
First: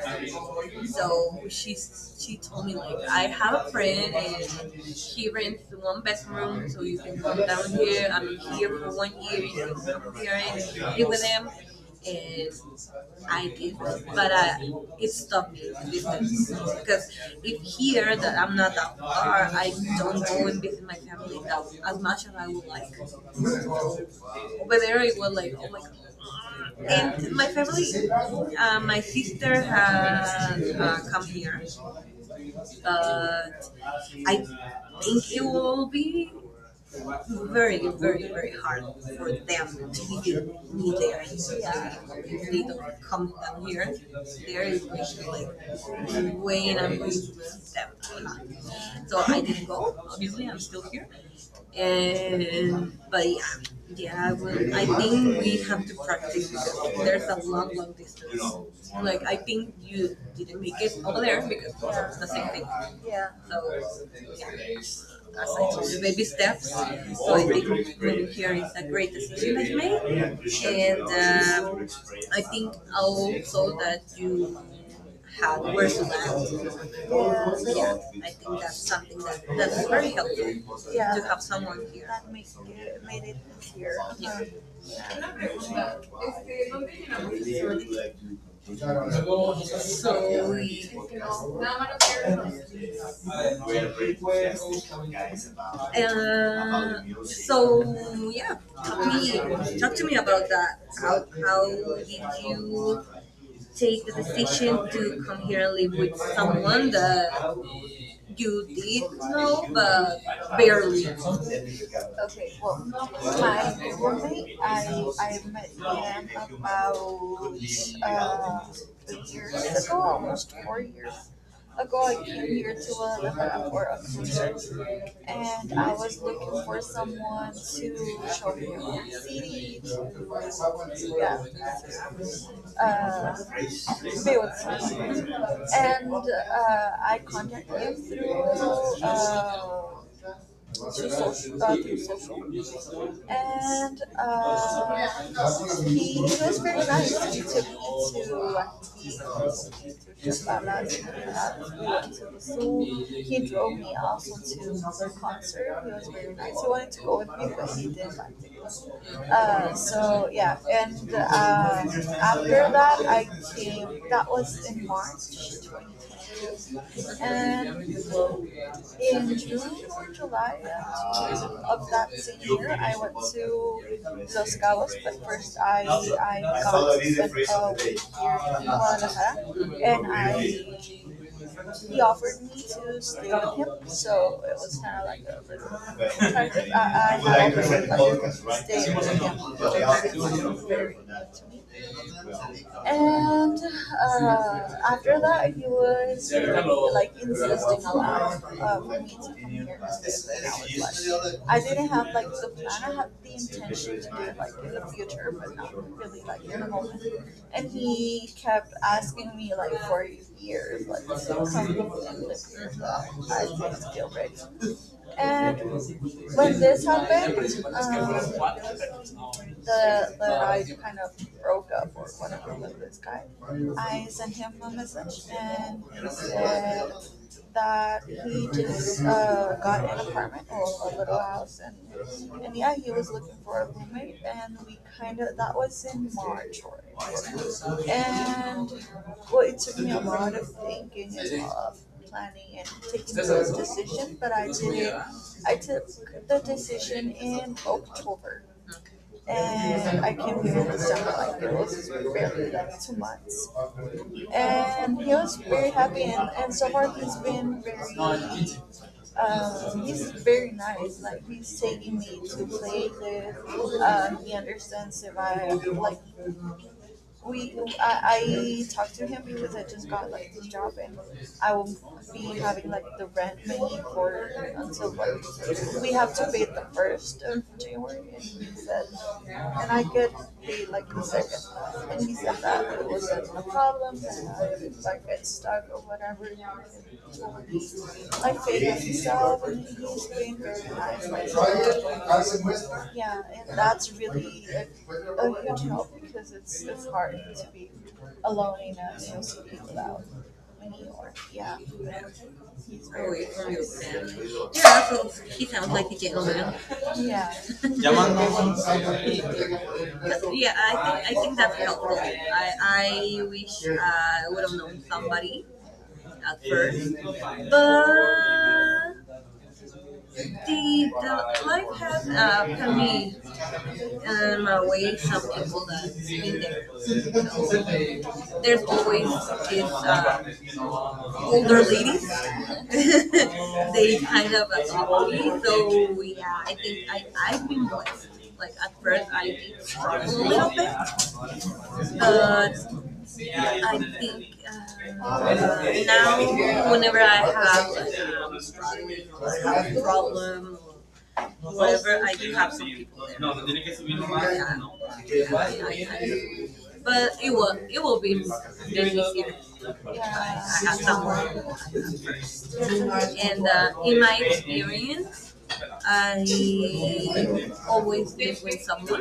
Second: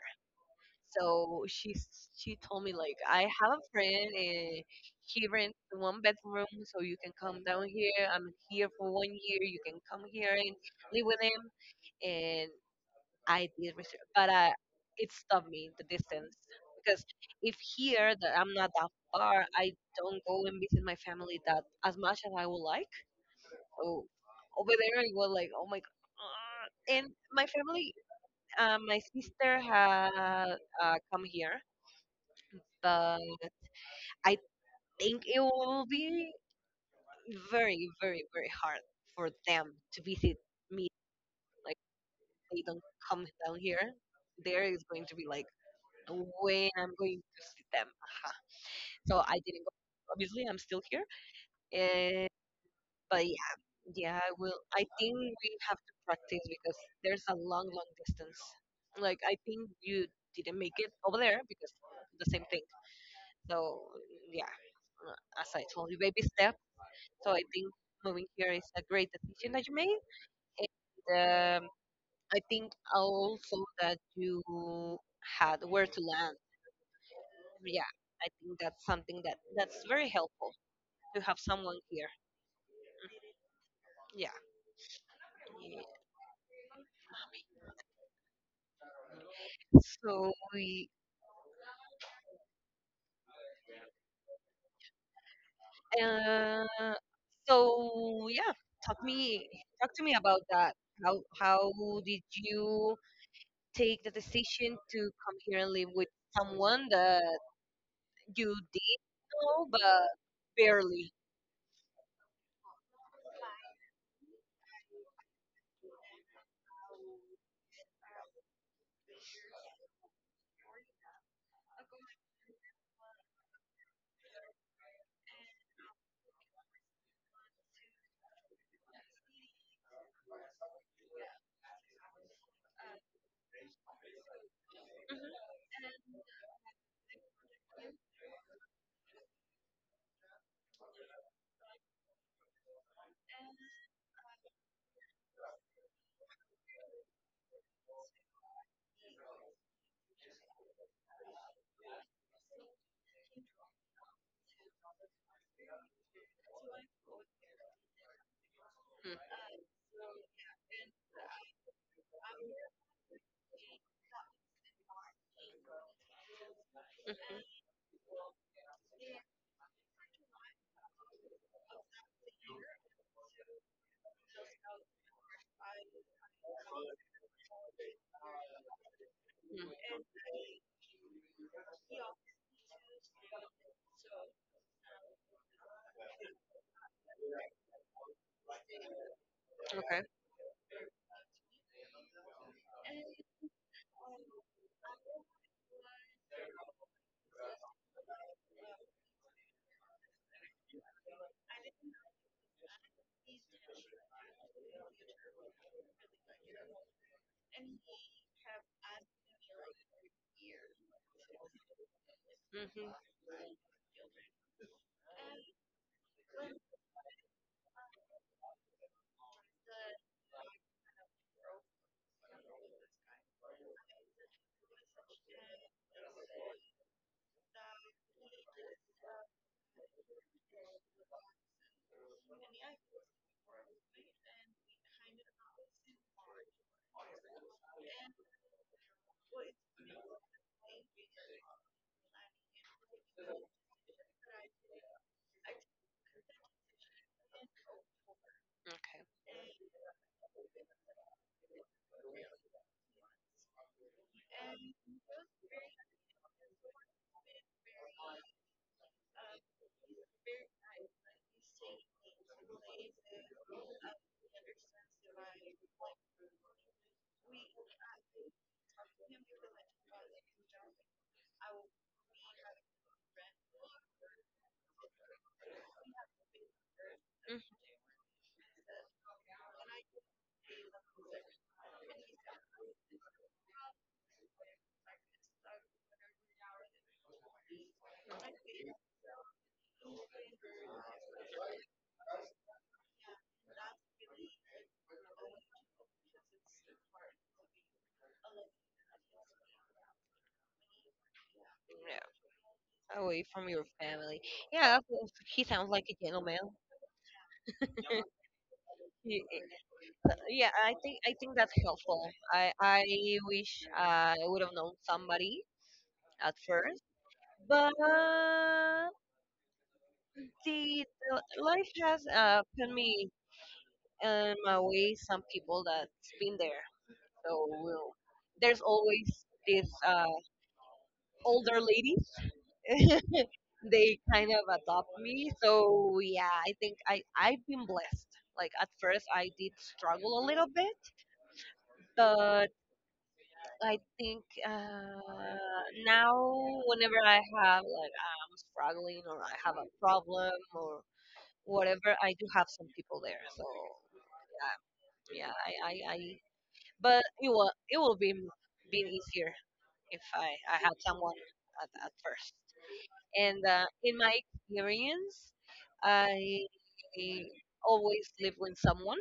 S2: So
S1: So she
S2: she
S1: s- she told
S2: told
S1: me
S2: me
S1: like, I
S2: like
S1: have
S2: have
S1: a
S2: a
S1: friend
S2: friend
S1: and he rents one bedroom,
S2: room,
S1: so
S2: so
S1: you
S2: you
S1: can
S2: can come
S1: come down
S2: down
S1: here.
S2: here.
S1: I'm
S2: I'm
S1: here
S2: here.
S1: for one year. You can come here and
S2: Hearing
S1: live with him. And I did research, but I it stopped me, the distance,
S2: distance, because
S1: because if
S2: if
S1: here
S2: here that
S1: that I'm
S2: I'm
S1: not
S2: not
S1: that
S2: that
S1: far,
S2: far, I
S1: I don't
S2: don't
S1: go
S2: go and
S1: and
S2: visit
S1: visit
S2: my
S1: my
S2: family
S1: family
S2: that,
S1: that as
S2: as
S1: much
S2: much
S1: as
S2: as
S1: I
S2: I
S1: would
S2: would like.
S1: like. So over
S2: Over there,
S1: there, I
S2: it
S1: was
S2: was
S1: like,
S2: like,
S1: oh
S2: oh my
S1: my
S2: god.
S1: god. And
S2: And my
S1: my
S2: family,
S1: family, uh,
S2: uh, my
S1: my sister
S2: sister
S1: had
S2: has
S1: uh,
S2: uh,
S1: come
S2: come here,
S1: here, but
S2: but I
S1: I think
S2: think
S1: it
S2: it
S1: will
S2: will be
S1: be
S2: very,
S1: very, very,
S2: very,
S1: very
S2: very
S1: hard
S2: hard for
S1: for them
S2: them to
S1: to visit
S2: even
S1: me.
S2: be there.
S1: Like
S2: Yeah, if they
S1: they don't
S2: don't
S1: come
S2: come
S1: down
S2: down here,
S1: here. There
S2: they're
S1: is going to be like
S2: usually like way,
S1: when
S2: and
S1: I'm
S2: I'm going
S1: going
S2: to
S1: to see them.
S2: them.
S1: Aha.
S2: So
S1: So
S2: I
S1: I didn't
S2: didn't
S1: go.
S2: go. Obviously,
S1: Obviously,
S2: I'm
S1: I'm
S2: still
S1: still here.
S2: here.
S1: Uh,
S2: And
S1: but
S2: but yeah,
S1: yeah, yeah,
S2: yeah.
S1: I
S2: Well,
S1: will.
S2: I
S1: I think
S2: think
S1: we
S2: we
S1: have
S2: have to
S1: to practice
S2: practice
S1: because
S2: because
S1: there's
S2: there's
S1: a
S2: a
S1: long,
S2: long,
S1: long
S2: long
S1: distance.
S2: distance.
S1: Like
S2: Like
S1: I
S2: I
S1: think
S2: think
S1: you
S2: you
S1: didn't
S2: didn't
S1: make
S2: make
S1: it
S2: it
S1: over
S2: over
S1: there
S2: there because
S1: because
S2: it's the
S1: the same
S2: same
S1: thing.
S2: thing. Yeah.
S1: So
S2: So
S1: yeah,
S2: yeah, as
S1: uh,
S2: I
S1: as I
S2: told
S1: told you, baby
S2: you,
S1: steps. So
S2: so
S1: I
S2: I
S1: think
S2: think
S1: moving
S2: when
S1: here
S2: here
S1: is
S2: is
S1: a
S2: a
S1: great decision
S2: decision
S1: that
S2: that
S1: you
S2: you
S1: made.
S2: made. And
S1: And um,
S2: um,
S1: I
S2: I
S1: think also
S2: also
S1: that
S2: that you
S1: you
S2: had
S1: had where
S2: where
S1: to
S2: to land.
S1: land. Yeah,
S2: Yeah,
S1: I
S2: I
S1: think
S2: think that's
S1: that's
S2: something
S1: something that
S2: that,
S1: that's
S2: that's
S1: very
S2: very
S1: helpful,
S2: helpful. Yeah,
S1: to
S2: to
S1: have
S2: have
S1: someone
S2: someone here
S1: here.
S2: that makes it, made it easier.
S1: Yeah.
S2: Yeah.
S1: Yeah.
S2: So
S1: So
S2: we
S1: we, uh,
S2: Uh, so
S1: so yeah, talk me, talk to
S2: doctor
S1: me about
S2: doctor
S1: that. How how did
S2: you
S1: you
S2: take
S1: take
S2: the
S1: the
S2: decision
S1: decision to
S2: to
S1: come
S2: come
S1: here
S2: here
S1: and
S2: and
S1: live
S2: live
S1: with
S2: with
S1: someone
S2: someone that
S1: that you
S2: you
S1: did
S2: did know
S1: know but
S2: but barely?
S1: barely?
S2: Okay, well, my roommate, I, I met him about uh, two years ago, almost four years ago. I came here to Guadalajara for a concert, and I was looking for someone to show me around the city, to, to uh, builds. And uh, I contacted him through, uh, through social, uh, through social. And uh, he, he was very nice. He took me to, uh, just about last, uh, so he drove me also to another concert. He was very nice. He wanted to go with me, but he didn't like it.
S1: Mhm,
S2: Uh, so yeah, and uh, after that I came. That was in March.
S1: mhm,
S2: And in June or July, uh, of that same year, I went to Los Cabos, but first I I got spent a week here in Guadalajara,
S1: mhm. Mhm.
S2: and I he offered me to stay with him, so it was kind of like a little. I, I had offered like stay
S1: Okay.
S2: with him. And uh, after that, he was like insisting a lot, uh, for me to come here. I like, I didn't have like the plan. I had the intention to do it like in the future, but not really like in the moment. And he kept asking me like for years, like, come and live here. So
S1: Mhm.
S2: I didn't feel ready. And when this happened, principal, pues no. the the guy kind of broke up or whatever with this guy. I sent him a message and he said that he just uh, got an apartment or a little house, and and yeah, he was looking for a roommate, and we kind of that was in March, or, and well, it took me a lot of thinking and a lot of planning and taking the decision, but I did it. I took the decision in October.
S1: Okay.
S2: And I came here in December, like it was barely like two months. And he was very happy, and, and so far he's been very, um, he's very nice. Like he's taking me to places. Uh, he understands if I like, we I, I talked to him because I just got like this job, and I will be having like the rent money for until like we have to pay the first of
S1: Mhm.
S2: January, and he said, and I get paid like the second, and he said that it wasn't a problem, and I, like get stuck or whatever, I Vegas myself, and he's has very nice. Like, yeah, and that's really, a, a huge help because it's it's hard to be alone in a small city without many, or yeah.
S1: Yeah.
S2: He's. Oh, very
S1: Away from your
S2: wait.
S1: family. Yeah,
S2: Yeah,
S1: well,
S2: so
S1: he
S2: he sounds
S1: sounds like
S2: like a
S1: a gentleman.
S2: gentleman. Yeah.
S1: He- Yeah,
S2: Yeah, I
S1: I think I
S2: think I
S1: think
S2: think
S1: that's
S2: that's helpful.
S1: helpful. I
S2: I,
S1: I wish I would have
S2: uh,
S1: known somebody
S2: somebody
S1: at
S2: at
S1: first,
S2: first,
S1: but
S2: but
S1: the,
S2: the, the
S1: the
S2: club,
S1: life has uh,
S2: uh,
S1: put me
S2: convened,
S1: in
S2: um,
S1: my way
S2: away some
S1: some people
S2: people that's
S1: that's been
S2: been
S1: there.
S2: there.
S1: So
S2: So
S1: we'll, there's
S2: there's always
S1: always
S2: these,
S1: these uh,
S2: uh,
S1: older
S2: older ladies.
S1: ladies,
S2: They
S1: they kind
S2: kind
S1: of
S2: of
S1: adopt
S2: adopt me.
S1: me.
S2: So
S1: So yeah, I think I I've
S2: I've been
S1: been
S2: blessed.
S1: blessed. Like at
S2: First,
S1: first,
S2: I
S1: I did
S2: did struggle
S1: struggle a
S2: a
S1: little
S2: little bit,
S1: bit, but
S2: but I
S1: I think
S2: think, uh,
S1: uh, now
S2: now,
S1: whenever
S2: whenever I
S1: I have like I'm
S2: have,
S1: struggling or I have a
S2: like, um,
S1: problem
S2: problem,
S1: or whatever,
S2: whatever, I
S1: I do have some
S2: Sí,
S1: people there.
S2: no,
S1: So
S2: no tiene que subir más, no.
S1: yeah, yeah, I, I, I but it will it will be m- be easier if I I
S2: Uh,
S1: had someone at, at first. And
S2: And
S1: uh,
S2: uh,
S1: in
S2: in
S1: my
S2: my experience,
S1: experience, I
S2: I
S1: always
S2: always do.
S1: live with someone.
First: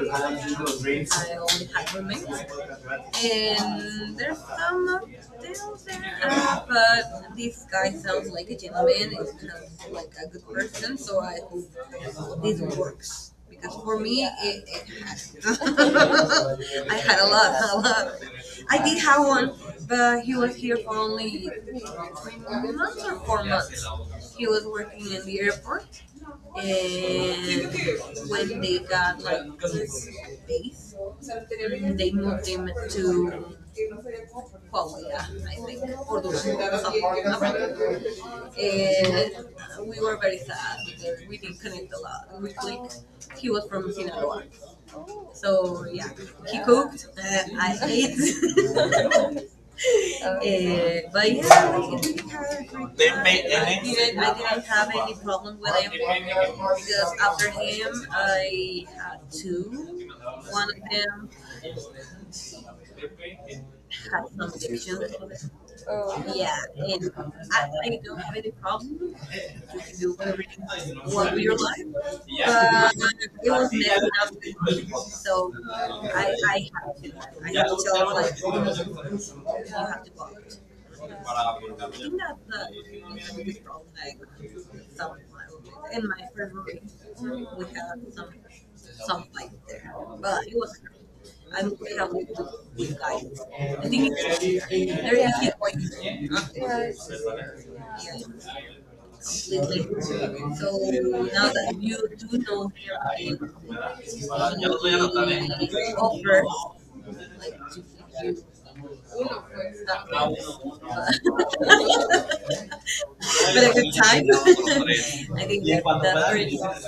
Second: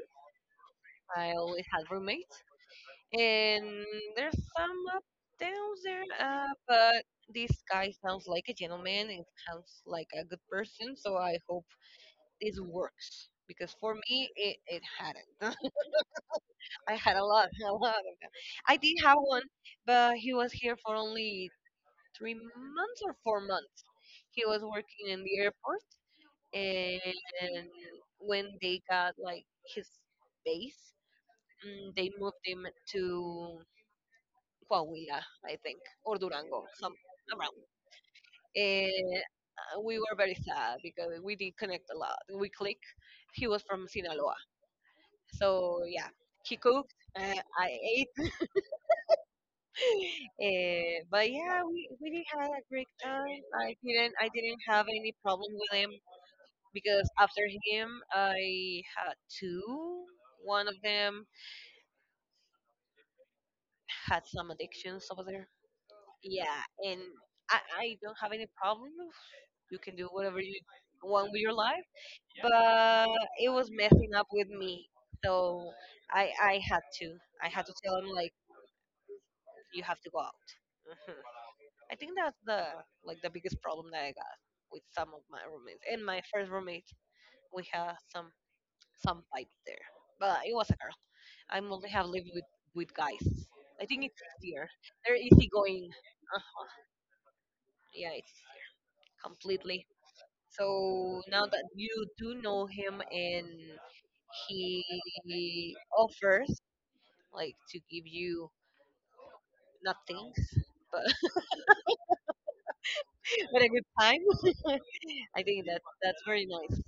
S1: I always had roommates, and
S2: And
S1: there's
S2: there's
S1: some
S2: some,
S1: up downs there. Uh,
S2: uh,
S1: but
S2: but
S1: this
S2: this
S1: guy sounds
S2: sounds
S1: like
S2: like
S1: a
S2: a
S1: gentleman
S2: gentleman.
S1: and sounds like a good person.
S2: Person,
S1: So
S2: so
S1: I hope this
S2: this
S1: works,
S2: works.
S1: because for
S2: For me,
S1: me it, it hadn't.
S2: I
S1: I had
S2: had
S1: a
S2: a
S1: lot,
S2: lot,
S1: a
S2: a
S1: lot.
S2: lot.
S1: Of, I did have one,
S2: Taiwan,
S1: but
S2: but
S1: he
S2: he
S1: was
S2: was
S1: here
S2: here for
S1: for
S2: only
S1: only three months
S2: months,
S1: or four
S2: four
S1: months.
S2: months.
S1: He
S2: He
S1: was
S2: was,
S1: working in the airport, and
S2: and
S1: when
S2: when they
S1: they got
S2: got like
S1: like his
S2: this,
S1: base, mm,
S2: they
S1: they moved
S2: moved
S1: him
S2: him to,
S1: to Coahuila, I
S2: like,
S1: think, or
S2: Córdoba.
S1: Durango, some around. And uh,
S2: And we
S1: we were
S2: were
S1: very sad because we did connect a lot. We clicked. He
S2: very
S1: was from
S2: from him.
S1: Sinaloa, so yeah, he
S2: He
S1: cooked.
S2: cooked,
S1: Uh,
S2: I
S1: I
S2: ate.
S1: ate, uh,
S2: Eh,
S1: but
S2: but yeah,
S1: yeah, we,
S2: like,
S1: we did have a great
S2: They
S1: time.
S2: made
S1: I
S2: I
S1: didn't
S2: didn't,
S1: I
S2: I
S1: didn't
S2: didn't
S1: have
S2: have any
S1: any
S2: with
S1: problem
S2: him.
S1: with him, because
S2: With
S1: after him
S2: him, I
S1: I had two.
S2: Two.
S1: One of them had some
S2: Addiction.
S1: addictions over there.
S2: Oh, yeah,
S1: Yeah, and
S2: and you can
S1: I, I don't have any problems. You can do
S2: do
S1: whatever you want
S2: what
S1: with
S2: we
S1: your
S2: your
S1: life,
S2: like?
S1: but it was
S2: But it
S1: messing up with me.
S2: was
S1: So I
S2: I
S1: I had to
S2: I
S1: I
S2: had
S1: had to
S2: to
S1: tell him
S2: tell her
S1: like,
S2: like you
S1: you have to
S2: have
S1: go out. Mhm. I think
S2: to.
S1: that's the like the biggest problem that I got with
S2: But
S1: some of my roommates, and my first roommate. We had some some fight there, but it was a girl. I only have lived with with guys. I
S2: I
S1: think
S2: think
S1: it's easier.
S2: it's- there
S1: They're
S2: is a
S1: easygoing.
S2: point.
S1: Uh, yeah,
S2: Yeah.
S1: it's completely.
S2: Completely. So
S1: So now
S2: now
S1: that
S2: that
S1: you
S2: you do
S1: do know
S2: know
S1: him
S2: him
S1: and he
S2: offer,
S1: offers like to give you not things,
S2: that
S1: but but
S2: but
S1: a
S2: a
S1: good
S2: good
S1: time,
S2: time.
S1: I
S2: I
S1: think
S2: think
S1: that
S2: that,
S1: that's
S2: that's
S1: very
S2: pretty.
S1: nice.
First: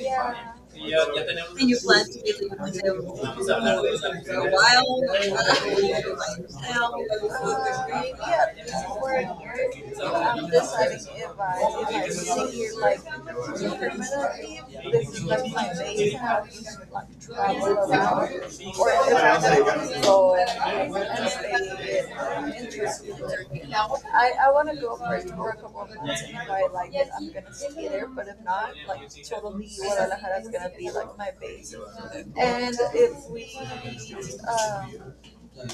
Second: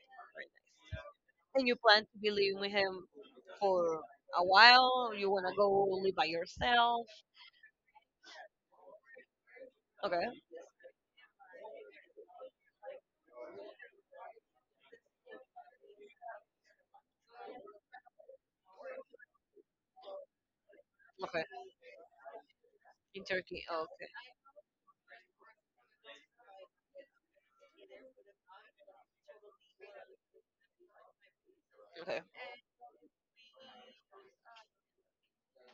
S2: Ya, ya.
S1: And
S2: And
S1: you
S2: you play
S1: plan to be living with
S2: with
S1: him
S2: him.
S1: for a
S2: Oh,
S1: while? You wanna go live by yourself?
S2: um, yeah, this is where
S1: Okay,
S2: I'm deciding if I, if I sit here like permanently, this is like my base house, like travel around. Or if I wanna go and
S1: okay.
S2: stay interested in
S1: In
S2: Turkey.
S1: Turkey,
S2: In
S1: okay,
S2: I, I wanna go first for a tour a couple of months, and if I like it, I'm gonna stay there, but if not, like totally Guadalajara is gonna be like my base.
S1: okay,
S2: And if we, um,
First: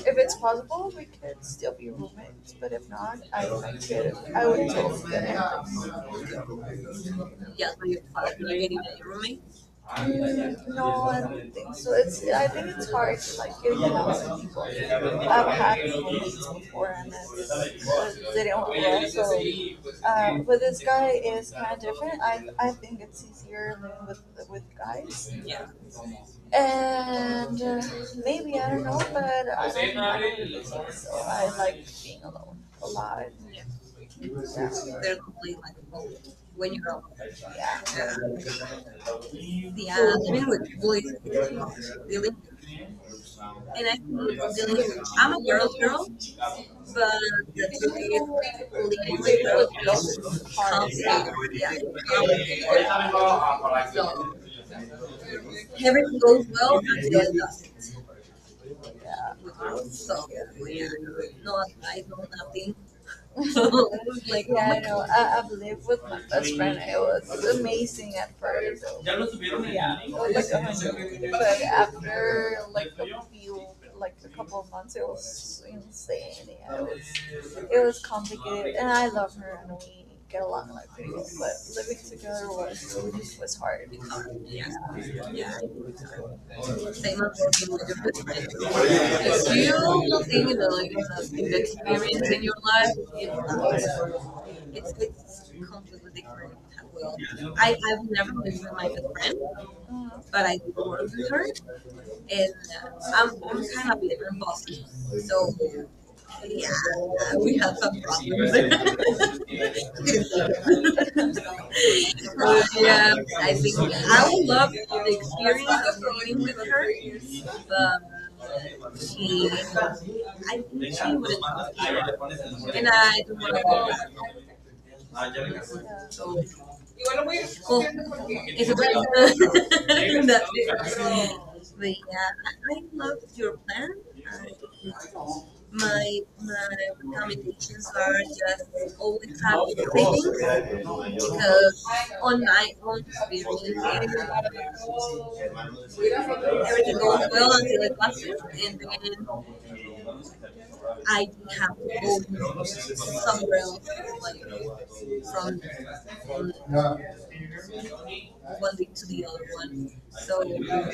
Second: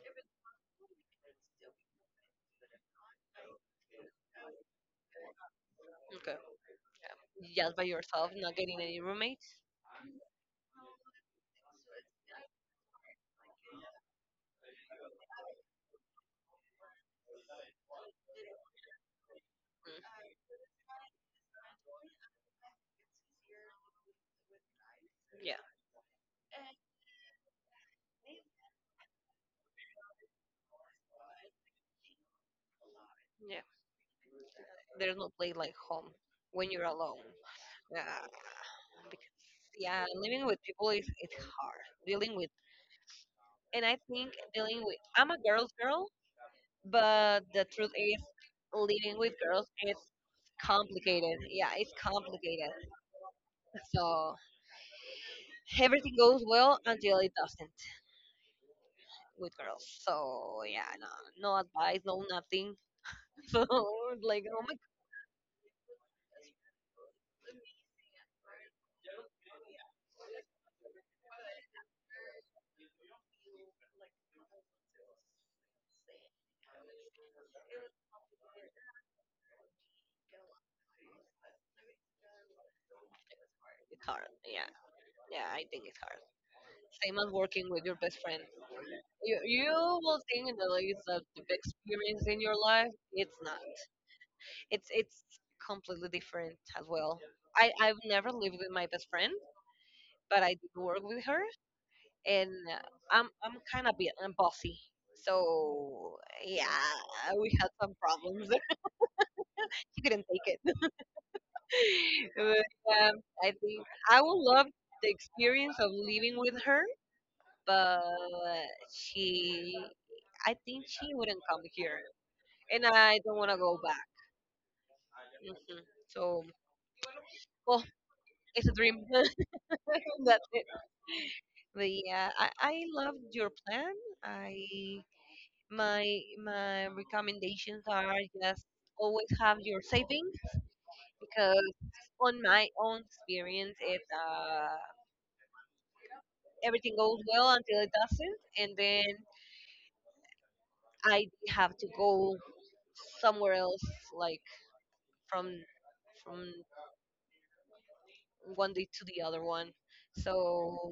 S2: if it's possible, we could still be roommates, but if not, I could, I would totally get it.
S1: okay.
S2: Yeah,
S1: Just by
S2: so you are
S1: yourself, not
S2: getting
S1: getting any
S2: a roommate?
S1: roommates.
S2: Mm, no, I don't think so. It's I think it's hard to like get along with people. I've had meetings before, and it's, it didn't work. So,
S1: Mm.
S2: uh, but this guy is kind of different. I I think it's easier living with with guys.
S1: Yeah.
S2: Yeah. And uh, maybe I don't know, but I don't, I don't really think so. I like being alone a lot. Yeah. They're
S1: There's no place
S2: lovely, like,
S1: like home when
S2: when you
S1: you're
S2: go.
S1: alone.
S2: Yeah.
S1: Uh,
S2: uh,
S1: because
S2: Yeah,
S1: yeah, living
S2: living
S1: with
S2: with
S1: people
S2: people is
S1: is it's hard.
S2: really,
S1: Dealing with
S2: and
S1: and
S2: I
S1: I
S2: think
S1: think
S2: dealing
S1: dealing with
S2: with,
S1: I'm
S2: I'm
S1: a
S2: a
S1: girl's
S2: girl's girl.
S1: girl, but the truth is living
S2: It's-
S1: with girls it's
S2: it's girl.
S1: complicated. Yeah,
S2: Yeah.
S1: it's complicated.
S2: So,
S1: So everything
S2: everything
S1: goes
S2: goes.
S1: well until it doesn't with girls. So yeah,
S2: Yeah.
S1: no, no advice, no nothing. So
S2: So, Like,
S1: like, oh
S2: yeah,
S1: my
S2: I
S1: god,
S2: know. I, I've lived with my best friend. It was amazing at first. Yeah. It was like amazing. But after like a few, like a couple of months, it was insane. Yeah, it was it was complicated, and I love her, and we get along like pretty well. But living together was was hard.
S1: it's hard.
S2: Yeah.
S1: Yeah, yeah,
S2: Yeah.
S1: I think it's hard.
S2: Same
S1: Same as
S2: as
S1: working with your best friend. You,
S2: Because
S1: you
S2: you
S1: will
S2: don't think
S1: think
S2: the,
S1: that like, it's a
S2: like,
S1: big
S2: the
S1: experience
S2: experience in
S1: in
S2: your
S1: your
S2: life,
S1: life. It's not.
S2: it
S1: It's it's completely different as
S2: I
S1: well.
S2: have a
S1: I
S2: friend,
S1: I've never lived with my best friend, but
S2: but
S1: I
S2: I
S1: did
S2: didn't
S1: work
S2: work
S1: with
S2: with
S1: her,
S2: her.
S1: and uh,
S2: And
S1: I'm
S2: I'm,
S1: I'm
S2: I'm
S1: kind
S2: kind
S1: of
S2: of
S1: bit
S2: bitter,
S1: I'm bossy.
S2: so
S1: So yeah,
S2: uh,
S1: we
S2: we
S1: had
S2: have
S1: some
S2: some
S1: problems.
S2: problems.
S1: She couldn't take it.
S2: So,
S1: But,
S2: yeah,
S1: um, I
S2: I think
S1: think I
S2: I
S1: would
S2: would
S1: love
S2: love
S1: the
S2: the
S1: experience
S2: experience
S1: of
S2: of her
S1: living with her,
S2: years,
S1: but
S2: but she.
S1: she
S2: I
S1: I think
S2: think
S1: she
S2: she would,
S1: wouldn't come here, and
S2: and
S1: I
S2: I
S1: don't want
S2: want
S1: to
S2: to
S1: go
S2: go back.
S1: back. Mhm. So, well,
S2: Cool. It's
S1: it's a
S2: a
S1: dream. That's it. But
S2: great.
S1: yeah, I, I loved your plan. I
S2: My
S1: my
S2: my
S1: my
S2: are
S1: recommendations are just, always
S2: just
S1: have
S2: have
S1: your savings,
S2: reading
S1: because
S2: because
S1: on my
S2: online
S1: own
S2: it really
S1: experience, it
S2: weird.
S1: uh, everything
S2: Everything
S1: goes
S2: goes
S1: well
S2: well
S1: until
S2: until
S1: it
S2: it
S1: doesn't, and
S2: ends.
S1: then
S2: I
S1: I have to go
S2: go
S1: somewhere else, like from
S2: something like from
S1: from
S2: from
S1: one
S2: one
S1: day
S2: week
S1: to
S2: to
S1: the
S2: the other
S1: other one.
S2: one.
S1: So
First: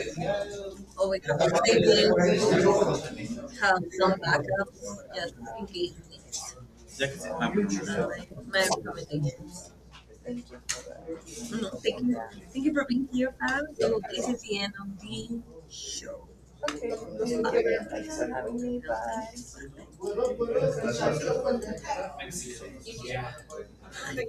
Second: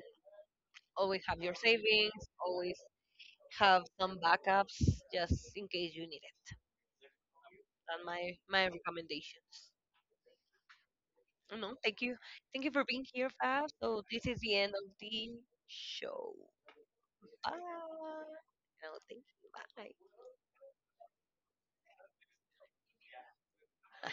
S1: always
S2: Always have
S1: have your
S2: a
S1: savings, always
S2: table,
S1: have
S2: have some
S1: some backups just in case you need
S2: balance.
S1: it.
S2: Uh, My
S1: And my my recommendations.
S2: recommendations.
S1: Oh,
S2: No,
S1: no, thank
S2: thank
S1: you,
S2: you.
S1: thank
S2: Thank
S1: you
S2: you
S1: for
S2: for
S1: being
S2: being
S1: here,
S2: here, fam.
S1: Fab.
S2: So
S1: So this
S2: this
S1: is
S2: is
S1: the end of
S2: Okay,
S1: the show.
S2: this is
S1: Bye.
S2: good. Thanks for having me.
S1: No, thank you.
S2: Bye.
S1: Bye.
S2: Thank